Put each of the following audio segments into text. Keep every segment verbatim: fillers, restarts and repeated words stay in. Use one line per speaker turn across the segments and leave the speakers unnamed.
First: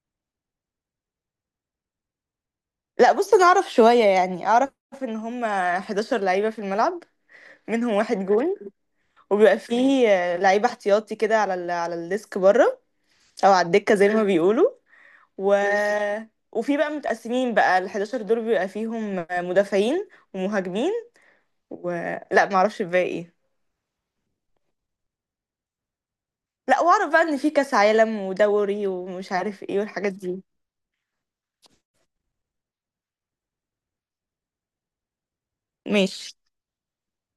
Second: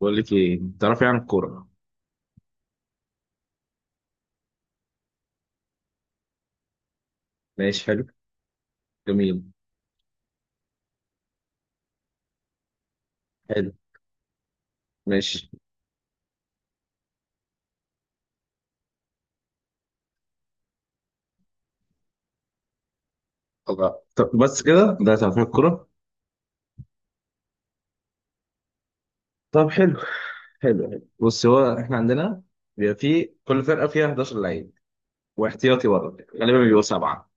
بقول لك ايه تعرفي عن الكوره؟
لا، بص انا اعرف شوية، يعني اعرف ان هم حداشر لعيبة في الملعب
ماشي،
منهم
حلو.
واحد جون.
جميل.
وبيبقى فيه آه، لعيبة احتياطي كده على ال... على الديسك بره او على
حلو.
الدكة زي ما بيقولوا.
ماشي.
و... وفي بقى متقسمين بقى ال احداشر دول بيبقى فيهم مدافعين ومهاجمين و... لا، ما اعرفش الباقي ايه.
الله، طب بس كده ده تعرفي الكوره؟
لا، واعرف بقى ان في كاس عالم ودوري ومش عارف
طب
ايه
حلو.
والحاجات دي.
حلو، حلو، بص. هو احنا عندنا بيبقى في كل فرقه فيها حداشر لعيب، واحتياطي برضه
ماشي.
غالبا بيبقوا سبعه.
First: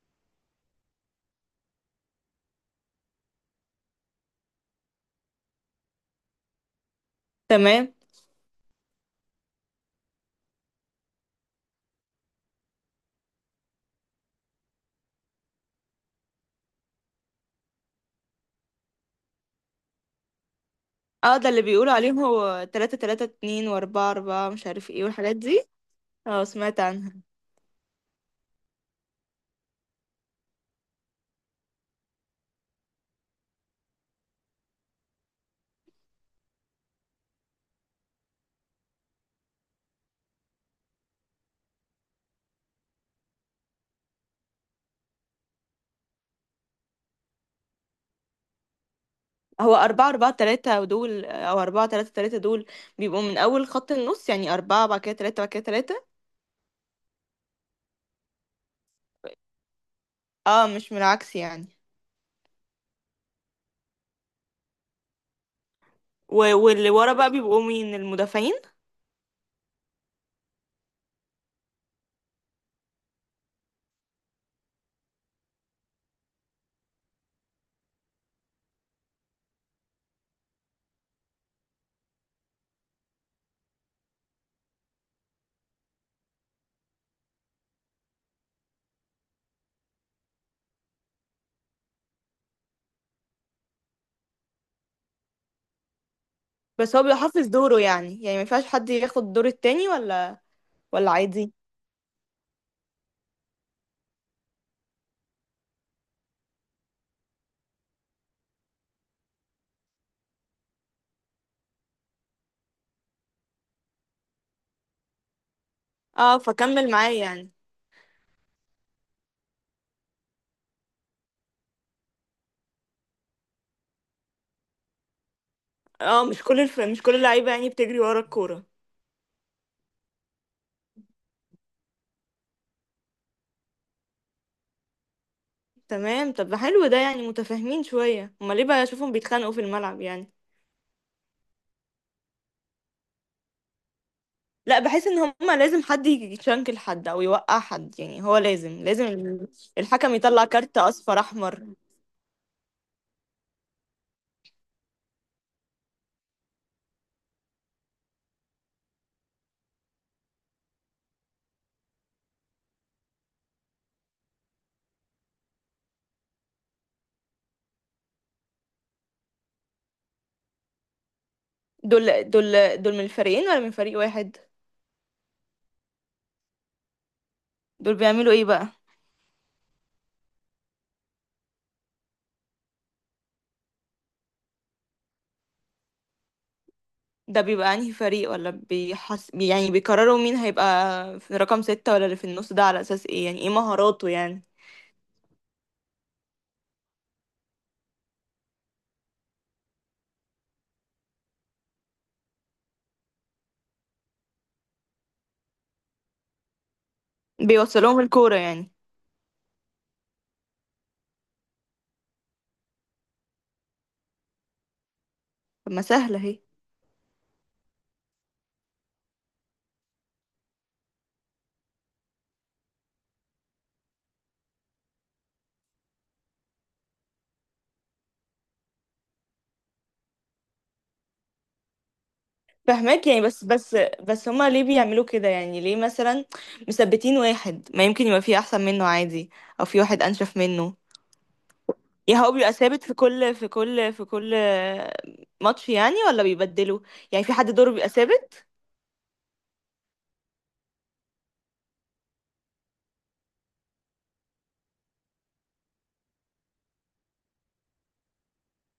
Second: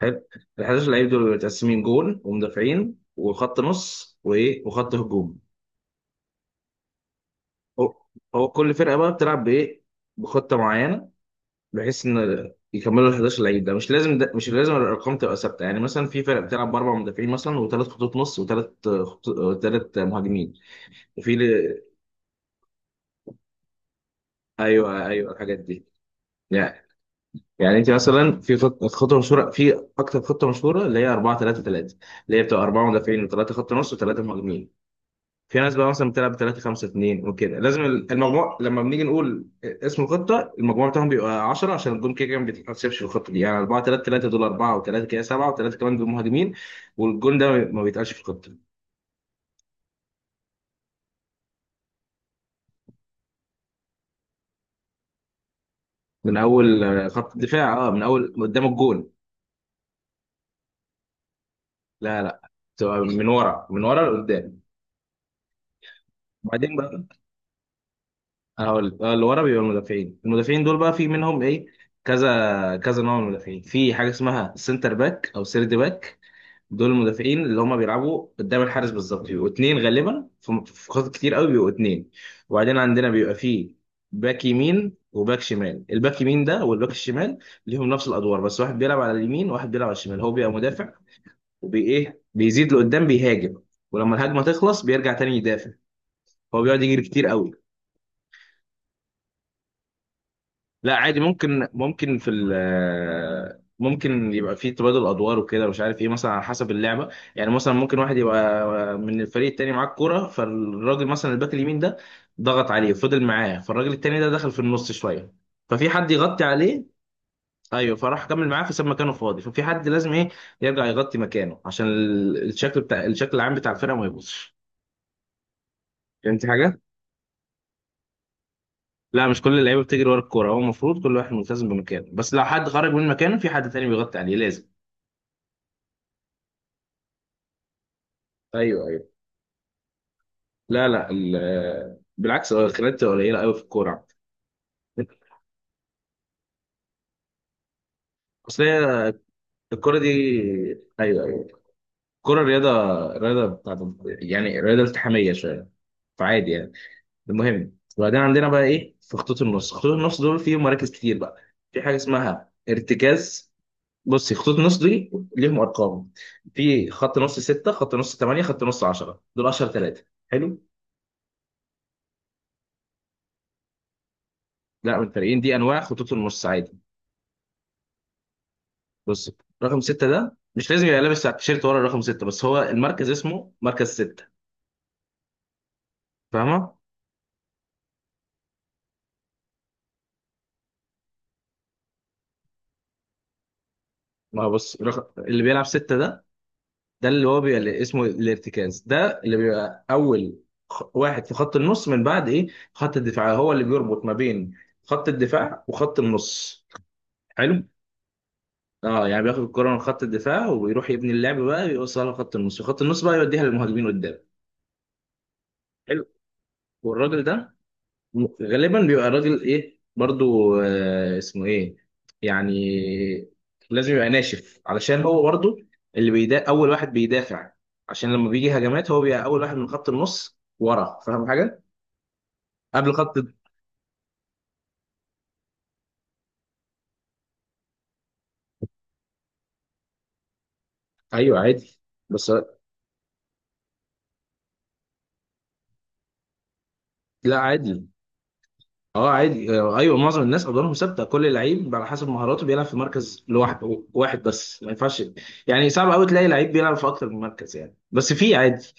حلو. ال حداشر لعيب دول بيبقوا متقسمين: جول، ومدافعين، وخط نص، وايه، وخط هجوم.
تمام.
هو هو كل فرقه بقى بتلعب بايه؟ بخطه معينه، بحيث ان يكملوا ال حداشر لعيب ده مش لازم ده مش لازم الارقام تبقى ثابته. يعني مثلا في فرق بتلعب باربع مدافعين مثلا، وثلاث خطوط نص، وثلاث وثلاث مهاجمين. وفي
اه، ده اللي
ل-
بيقولوا عليهم هو تلاتة تلاتة اتنين و4 اربعة مش عارف ايه
ايوه، ايوه،
والحاجات
الحاجات
دي.
دي.
اه، سمعت
يعني
عنها.
يعني انت مثلا في خط- خطه مشهوره، في اكتر خطه مشهوره اللي هي اربعة ثلاثة ثلاثة، اللي هي بتبقى اربعه مدافعين وثلاثه خط نص وثلاثه مهاجمين. في ناس بقى مثلا بتلعب ثلاثة خمسة اتنين وكده. لازم المجموع، لما بنيجي نقول اسم الخطه المجموع بتاعهم بيبقى عشرة، عشان الجون كده كده ما بيتحسبش في الخطه دي. يعني اربعة ثلاثة ثلاثة دول اربعة و3 كده سبعة، و3 كمان دول مهاجمين. والجون ده ما بيتقالش في الخطه.
هو أربعة أربعة تلاتة دول أو أربعة تلاتة تلاتة دول، بيبقوا من أول خط النص، يعني أربعة بعد كده تلاتة بعد كده تلاتة.
من اول آه، خط الدفاع. اه، من اول قدام الجون.
اه، مش من العكس يعني؟
لا، لا، بتبقى من ورا، من ورا لقدام.
و-
وبعدين
واللي
بقى
ورا بقى بيبقوا مين؟ المدافعين؟
هقول آه، اللي ورا بيبقى المدافعين المدافعين دول بقى في منهم ايه؟ كذا كذا نوع من المدافعين. في حاجه اسمها سنتر باك او سيرد باك، دول المدافعين اللي هم بيلعبوا قدام الحارس بالظبط، بيبقوا اتنين غالبا، في في خطط كتير قوي بيبقوا اتنين. وبعدين عندنا بيبقى فيه باك يمين وباك شمال. الباك يمين ده والباك الشمال ليهم نفس الادوار، بس واحد بيلعب على اليمين وواحد بيلعب على الشمال. هو بيبقى مدافع، وبي ايه، بيزيد لقدام بيهاجم، ولما الهجمه تخلص بيرجع تاني يدافع. هو بيقعد
بس
يجري
هو
كتير
بيحافظ
قوي.
دوره، يعني يعني ما ينفعش حد ياخد دور التاني، ولا؟
لا،
ولا،
عادي،
عادي.
ممكن ممكن في ال ممكن يبقى في تبادل ادوار وكده، مش عارف ايه، مثلا على حسب اللعبه. يعني مثلا ممكن واحد يبقى من الفريق التاني معاه الكوره، فالراجل مثلا الباك اليمين ده ضغط عليه وفضل معاه، فالراجل التاني ده دخل في النص شويه، ففي حد
اه،
يغطي عليه.
فكمل معايا يعني.
ايوه، فراح كمل معاه فساب مكانه فاضي، ففي حد لازم ايه يرجع يغطي مكانه، عشان ال- الشكل بتاع الشكل العام بتاع الفرقه ما يبوظش.
اه، مش
فهمت
كل
حاجه؟
الف... مش كل اللعيبة يعني بتجري ورا الكورة؟
لا، مش كل اللعيبه بتجري ورا الكوره. هو المفروض كل واحد ملتزم بمكانه، بس لو حد خرج من مكانه في حد تاني بيغطي عليه لازم.
تمام. طب حلو، ده يعني متفاهمين شوية، امال ليه بقى
ايوه، ايوه.
اشوفهم بيتخانقوا في الملعب يعني؟
لا، لا، ال- بالعكس، هو الخناقات بتبقى قليله قوي في الكوره.
لا، بحس ان هما لازم حد يشنكل حد او يوقع حد، يعني هو
اصل
لازم لازم
هي
ال-
الكوره دي.
الحكم يطلع كارت اصفر
ايوه، ايوه،
احمر.
الكوره رياضه، رياضه بتاعت، يعني رياضه التحاميه شويه، فعادي يعني. المهم، وبعدين عندنا بقى ايه، في خطوط النص. خطوط النص دول فيهم مراكز كتير بقى. في حاجه اسمها ارتكاز. بصي، خطوط النص دي ليهم ارقام. في خط نص ستة، خط نص ثمانية، خط نص عشرة، دول اشهر ثلاثه. حلو.
دول دول دول من الفريقين ولا من فريق واحد؟
لا، من الفريقين، دي انواع خطوط النص عادي.
دول بيعملوا ايه بقى؟
بص، رقم ستة ده مش لازم يبقى لابس تيشيرت ورا رقم ستة، بس هو المركز اسمه مركز ستة. فاهمة؟
ده بيبقى انهي فريق، ولا بيحس يعني بيقرروا مين هيبقى في رقم ستة ولا اللي في النص ده؟ على اساس ايه؟ يعني ايه، مهاراته
ما
يعني؟
هو بص، رقم اللي بيلعب ستة ده، ده اللي هو بيبقى اللي اسمه الارتكاز، ده اللي بيبقى أول خ- واحد في خط النص من بعد إيه، خط الدفاع. هو اللي بيربط ما بين خط الدفاع وخط النص. حلو؟
بيوصلهم الكورة يعني؟
اه، يعني بياخد الكرة من خط الدفاع وبيروح يبني اللعب بقى، يوصلها لخط النص، وخط النص بقى يوديها للمهاجمين قدام.
طب ما
حلو.
سهلة اهي.
والراجل ده غالبا بيبقى الراجل ايه برضو، آه اسمه ايه، يعني لازم يبقى ناشف، علشان هو برضو اللي بيدا اول واحد بيدافع. عشان لما بيجي هجمات هو بيبقى اول واحد من خط النص ورا. فاهم حاجه؟ قبل
فهماك
خط.
يعني، بس بس بس هما ليه بيعملوا كده، يعني ليه مثلا مثبتين واحد؟ ما يمكن يبقى فيه احسن منه عادي، او في واحد انشف منه.
ايوه، عادي،
يعني
بس.
هو بيبقى ثابت في كل في كل في كل ماتش يعني، ولا بيبدلوا؟ يعني في
لا،
حد دوره
عادي.
بيبقى ثابت؟
اه، عادي، آه، ايوه، معظم الناس ادوارهم ثابته. كل لعيب على حسب مهاراته بيلعب في مركز لوحده، واحد بس ما ينفعش. يعني صعب قوي تلاقي لعيب بيلعب في اكتر من مركز، يعني بس في عادي.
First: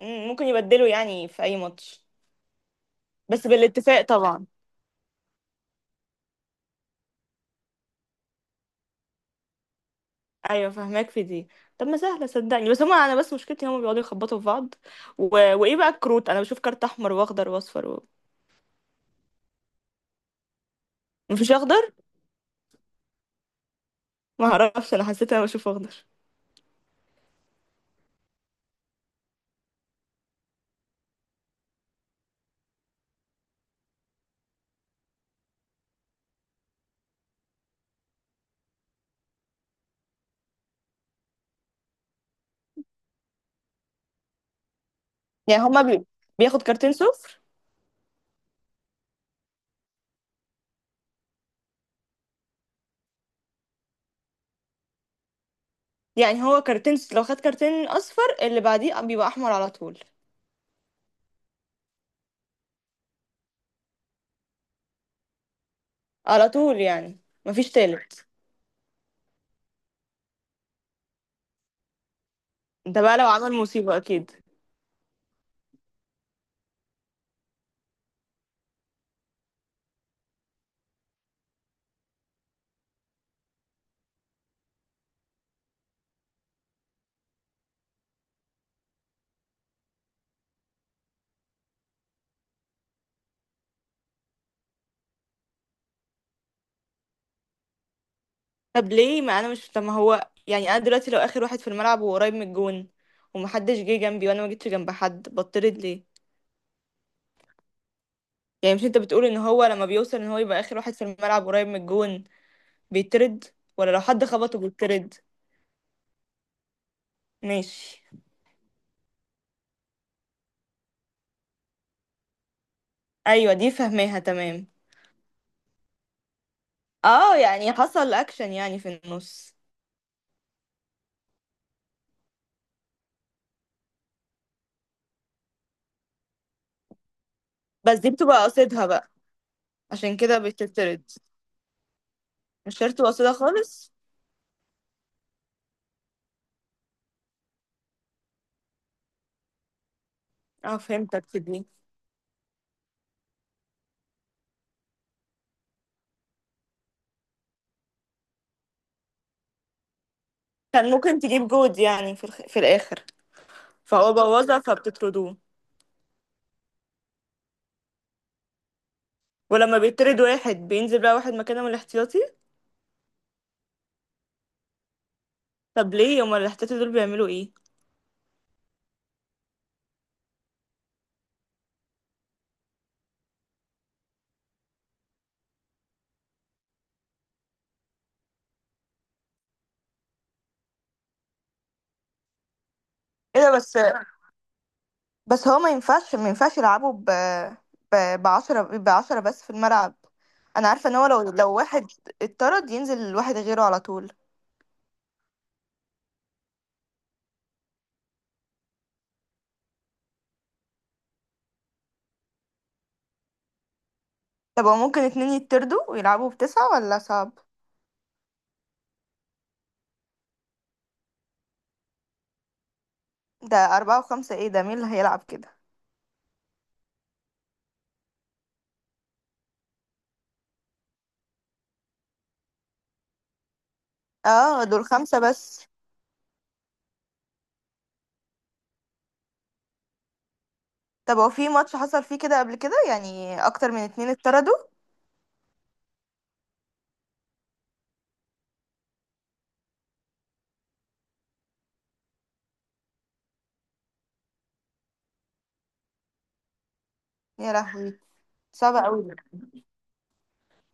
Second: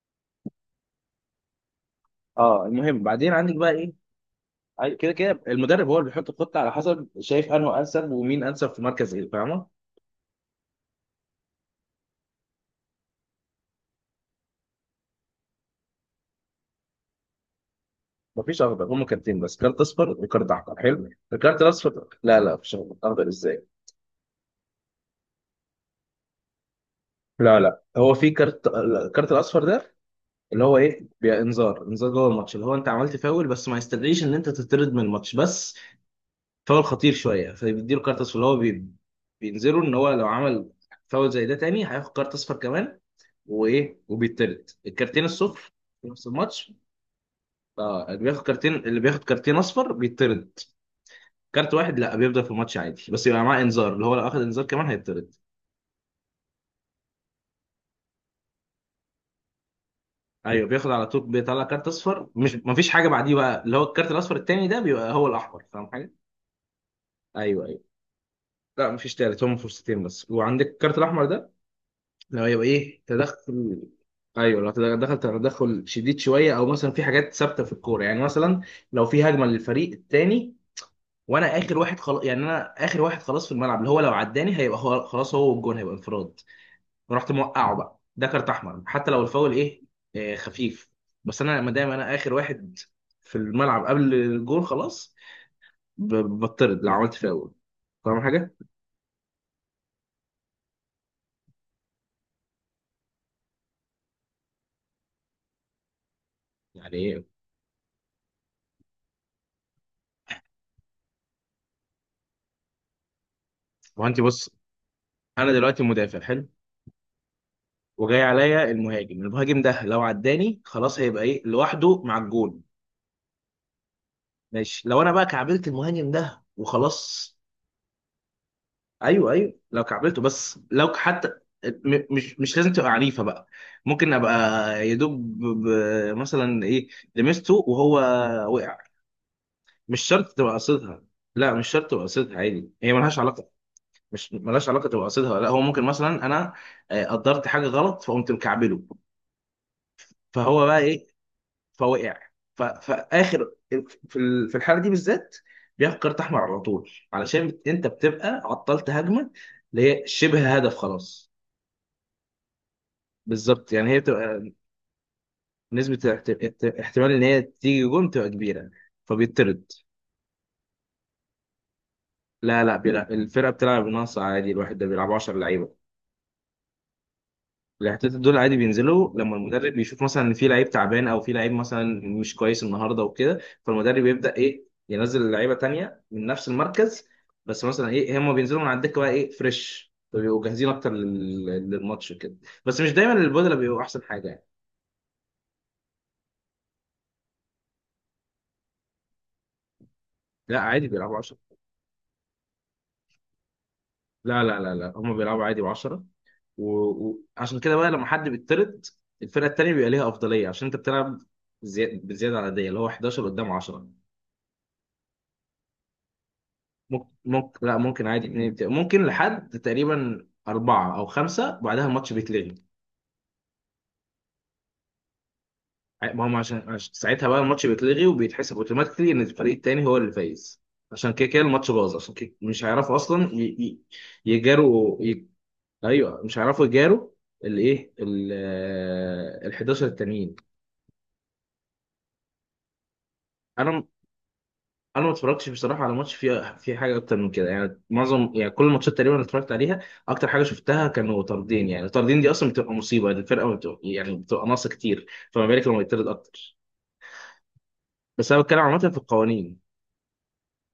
مم، ممكن يبدلوا يعني في اي ماتش؟
اه، المهم بعدين
بس
عندك بقى
بالاتفاق
ايه.
طبعا.
أي- كده كده المدرب هو اللي بيحط الخطه على حسب شايف انه انسب، ومين انسب في مركز ايه، فاهمه.
ايوه، فهماك في دي. طب ما سهله صدقني، بس هما انا بس مشكلتي هما بيقعدوا يخبطوا في بعض. و... وايه بقى الكروت؟ انا بشوف كارت احمر واخضر واصفر و...
مفيش اخضر. هم كارتين بس، كارت اصفر وكارت احمر. حلو،
مفيش
الكارت
اخضر؟
الاصفر. لا، لا، مفيش اخضر. اخضر ازاي؟
ما اعرفش، انا حسيت انا بشوف اخضر.
لا، لا، هو في كارت، الكارت الاصفر ده اللي هو ايه، بي- انذار انذار جوه الماتش، اللي هو انت عملت فاول بس ما يستدعيش ان انت تطرد من الماتش، بس فاول خطير شويه، فبيديله كارت اصفر اللي هو بي... بينذره ان هو لو عمل فاول زي ده تاني هياخد كارت اصفر كمان، وايه، وبيطرد الكارتين
يعني
الصفر
هما بي...
في نفس
بياخد
الماتش.
كارتين صفر؟
اه، اللي بياخد كارتين اللي بياخد كارتين اصفر بيطرد. كارت واحد لا، بيفضل في الماتش عادي، بس يبقى معاه انذار، اللي هو لو اخد انذار كمان هيطرد.
يعني هو كارتين، لو خد كارتين اصفر اللي بعديه بيبقى احمر على طول؟
ايوه، بياخد على طول، بيطلع كارت اصفر، مش مفيش حاجه بعديه بقى، اللي هو الكارت الاصفر التاني ده بيبقى هو الاحمر. فاهم حاجه؟
على طول يعني؟
ايوه،
مفيش
ايوه.
تالت؟
لا، مفيش تالت، هم فرصتين بس. وعندك الكارت الاحمر ده لو يبقى ايه،
ده بقى لو عمل
تدخل.
مصيبة أكيد.
ايوه، لو تدخل، تدخل شديد شويه، او مثلا في حاجات ثابته في الكوره، يعني مثلا لو في هجمه للفريق التاني وانا اخر واحد خلاص، يعني انا اخر واحد خلاص في الملعب، اللي هو لو عداني هيبقى هو خلاص، هو والجون هيبقى انفراد. رحت موقعه بقى، ده كارت احمر حتى لو الفاول ايه، آه خفيف، بس انا ما دام انا اخر واحد في الملعب قبل الجون خلاص، ب- بطرد لو عملت فاول. فاهم حاجه؟
طب ليه ما أنا مش طب ما هو يعني، أنا دلوقتي لو آخر واحد في الملعب وقريب من الجون ومحدش جه جنبي وأنا ما جيتش جنب حد، بطرد ليه؟
يعني ايه؟
يعني مش أنت بتقول إن هو لما بيوصل إن هو يبقى آخر واحد في الملعب قريب من الجون بيترد، ولا لو
هو انت
حد
بص،
خبطه بيترد؟
انا دلوقتي مدافع. حلو.
ماشي.
وجاي عليا المهاجم، المهاجم ده لو عداني خلاص هيبقى ايه، لوحده مع الجون.
أيوة، دي فهماها تمام.
ماشي، لو انا بقى كعبلت المهاجم ده
اه،
وخلاص.
يعني حصل أكشن يعني في
ايوه، ايوه،
النص.
لو كعبلته، بس لو حتى م- مش مش لازم تبقى عنيفه بقى، ممكن ابقى يدوب مثلا ايه، لمسته وهو
بس دي بتبقى
وقع.
قصدها بقى؟
مش
عشان
شرط
كده
تبقى قصدها.
بتترد؟
لا، مش شرط تبقى قصدها، عادي
مش
هي
شرط
ملهاش
قصدها
علاقه.
خالص.
مش، ملهاش علاقه تبقى قصدها. لا، هو ممكن مثلا انا آه، قدرت حاجه غلط فقمت مكعبله، فهو
اه،
بقى ايه،
فهمتك في دي.
فوقع، ف- فاخر في ال- في الحاله دي بالذات بياخد كارت احمر على طول، علشان انت بتبقى عطلت هجمه اللي هي شبه هدف
كان ممكن
خلاص.
تجيب جود يعني في الخ... في الآخر.
بالظبط، يعني هي
فهو
بتبقى
بوظها فبتطردوه.
نسبة احت- احت- احتمال إن هي تيجي جون بتبقى كبيرة، فبيطرد.
ولما بيطرد واحد، بينزل بقى واحد مكانه من الاحتياطي؟
لا، لا، بيلعب، الفرقة بتلعب بناقص عادي، الواحد ده بيلعب عشرة لعيبة.
طب ليه هما الاحتياطي دول بيعملوا ايه؟
الاحتياطات دول عادي بينزلوا لما المدرب بيشوف مثلا إن في لعيب تعبان، أو في لعيب مثلا مش كويس النهاردة وكده، فالمدرب يبدأ إيه ينزل لعيبة تانية من نفس المركز، بس مثلا إيه هم بينزلوا من على الدكة بقى إيه فريش، فبيبقوا جاهزين أكتر لل- للماتش كده. بس مش دايما
ايه ده
البودلة
بس؟
بيبقوا أحسن حاجة يعني.
بس هو ما ينفعش ما ينفعش يلعبوا ب ب بعشرة بعشرة بس في الملعب.
لا،
انا
عادي،
عارفه ان هو
بيلعبوا
لو
عشرة.
لو واحد اتطرد ينزل واحد غيره على طول.
لا، لا، لا، لا، هم بيلعبوا عادي بعشرة. و- وعشان كده بقى لما حد بيطرد الفرقه التانيه بيبقى ليها افضليه، عشان انت بتلعب زي... بزياده عدديه، اللي هو حداشر قدام عشرة.
طب هو ممكن اتنين يتطردوا ويلعبوا بتسعة، ولا
ممكن،
صعب؟
ممكن لا، ممكن عادي اتنين، بت- ممكن لحد تقريبا أربعة أو خمسة بعدها الماتش بيتلغي.
ده أربعة وخمسة ايه ده؟ مين اللي هيلعب كده؟
ع- ما هم عشان, عشان, ساعتها بقى الماتش بيتلغي، وبيتحسب اوتوماتيكلي إن الفريق التاني هو اللي فايز، عشان كده كده الماتش باظ، عشان كده مش هيعرفوا أصلا ي... ي...
اه، دول
يجاروا
خمسة
ي...
بس.
أيوه، مش هيعرفوا يجاروا الإيه، ال حداشر التانيين.
طب هو في ماتش حصل فيه كده قبل كده، يعني اكتر من
انا
اتنين اتطردوا؟
انا ما اتفرجتش بصراحه على ماتش فيه فيه حاجه اكتر من كده، يعني معظم، يعني كل الماتشات تقريبا اللي اتفرجت عليها اكتر حاجه شفتها كانوا طاردين. يعني الطاردين دي اصلا بتبقى مصيبه، يعني الفرقه ما بتبقى، يعني بتبقى ناقصه كتير، فما بالك لما يطرد اكتر.
يا لهوي.
بس انا بتكلم عامه
صعب
في
قوي.
القوانين.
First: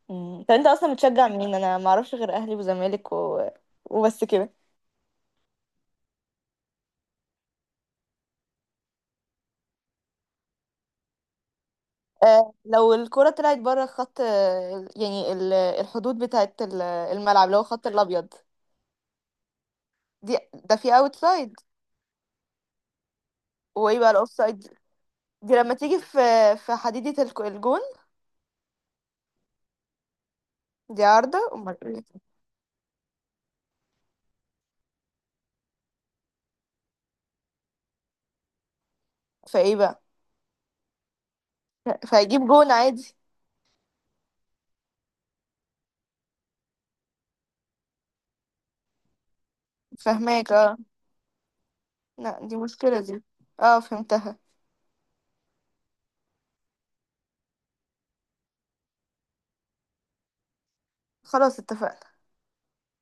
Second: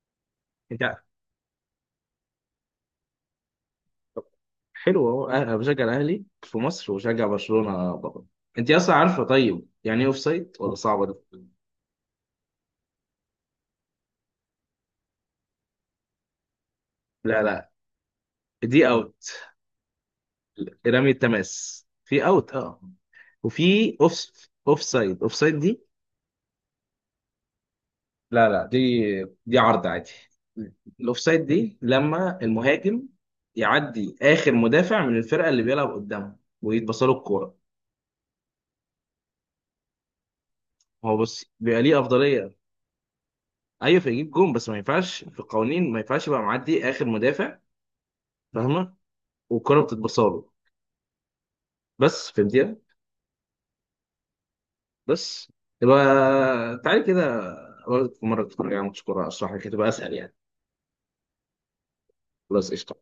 مم. طب انت
انت.
اصلا بتشجع مين؟ انا ما اعرفش غير اهلي وزمالك و... وبس كده.
حلو اهو، أه، انا بشجع الاهلي في مصر وبشجع برشلونه بره. انت اصلا عارفه طيب يعني ايه اوف سايد، ولا صعبه دي؟
آه، لو الكرة طلعت بره خط، آه، يعني ال- الحدود بتاعت ال-
لا،
الملعب اللي هو
لا،
خط الابيض.
دي اوت.
دي ده في
رمي
اوت سايد؟
التماس في اوت، اه. وفي
وايه بقى
اوف.
الاوف سايد؟
اوف سايد، اوف
دي
سايد
لما
دي.
تيجي في في حديدة الك- الجون.
لا، لا، دي، دي عرض عادي.
دي عارضة،
الاوفسايد
امال
دي
ايه؟
لما المهاجم يعدي اخر مدافع من الفرقه اللي بيلعب قدامه ويتبص له الكوره.
فايه بقى؟
هو بص بيبقى ليه
فهيجيب
افضليه.
جون عادي؟
ايوه، فيجيب جون، بس ما ينفعش في القوانين، ما ينفعش يبقى معدي اخر مدافع، فاهمه، والكوره بتتبص له.
فهماك اه.
بس
لا، دي
فهمتيها.
مشكلة دي. اه، فهمتها.
بس، يبقى تعالي كده أقول لك، في مره تتفرج على ماتش كوره اشرح لك هتبقى اسهل يعني.
خلاص، اتفقنا.
خلاص قشطه.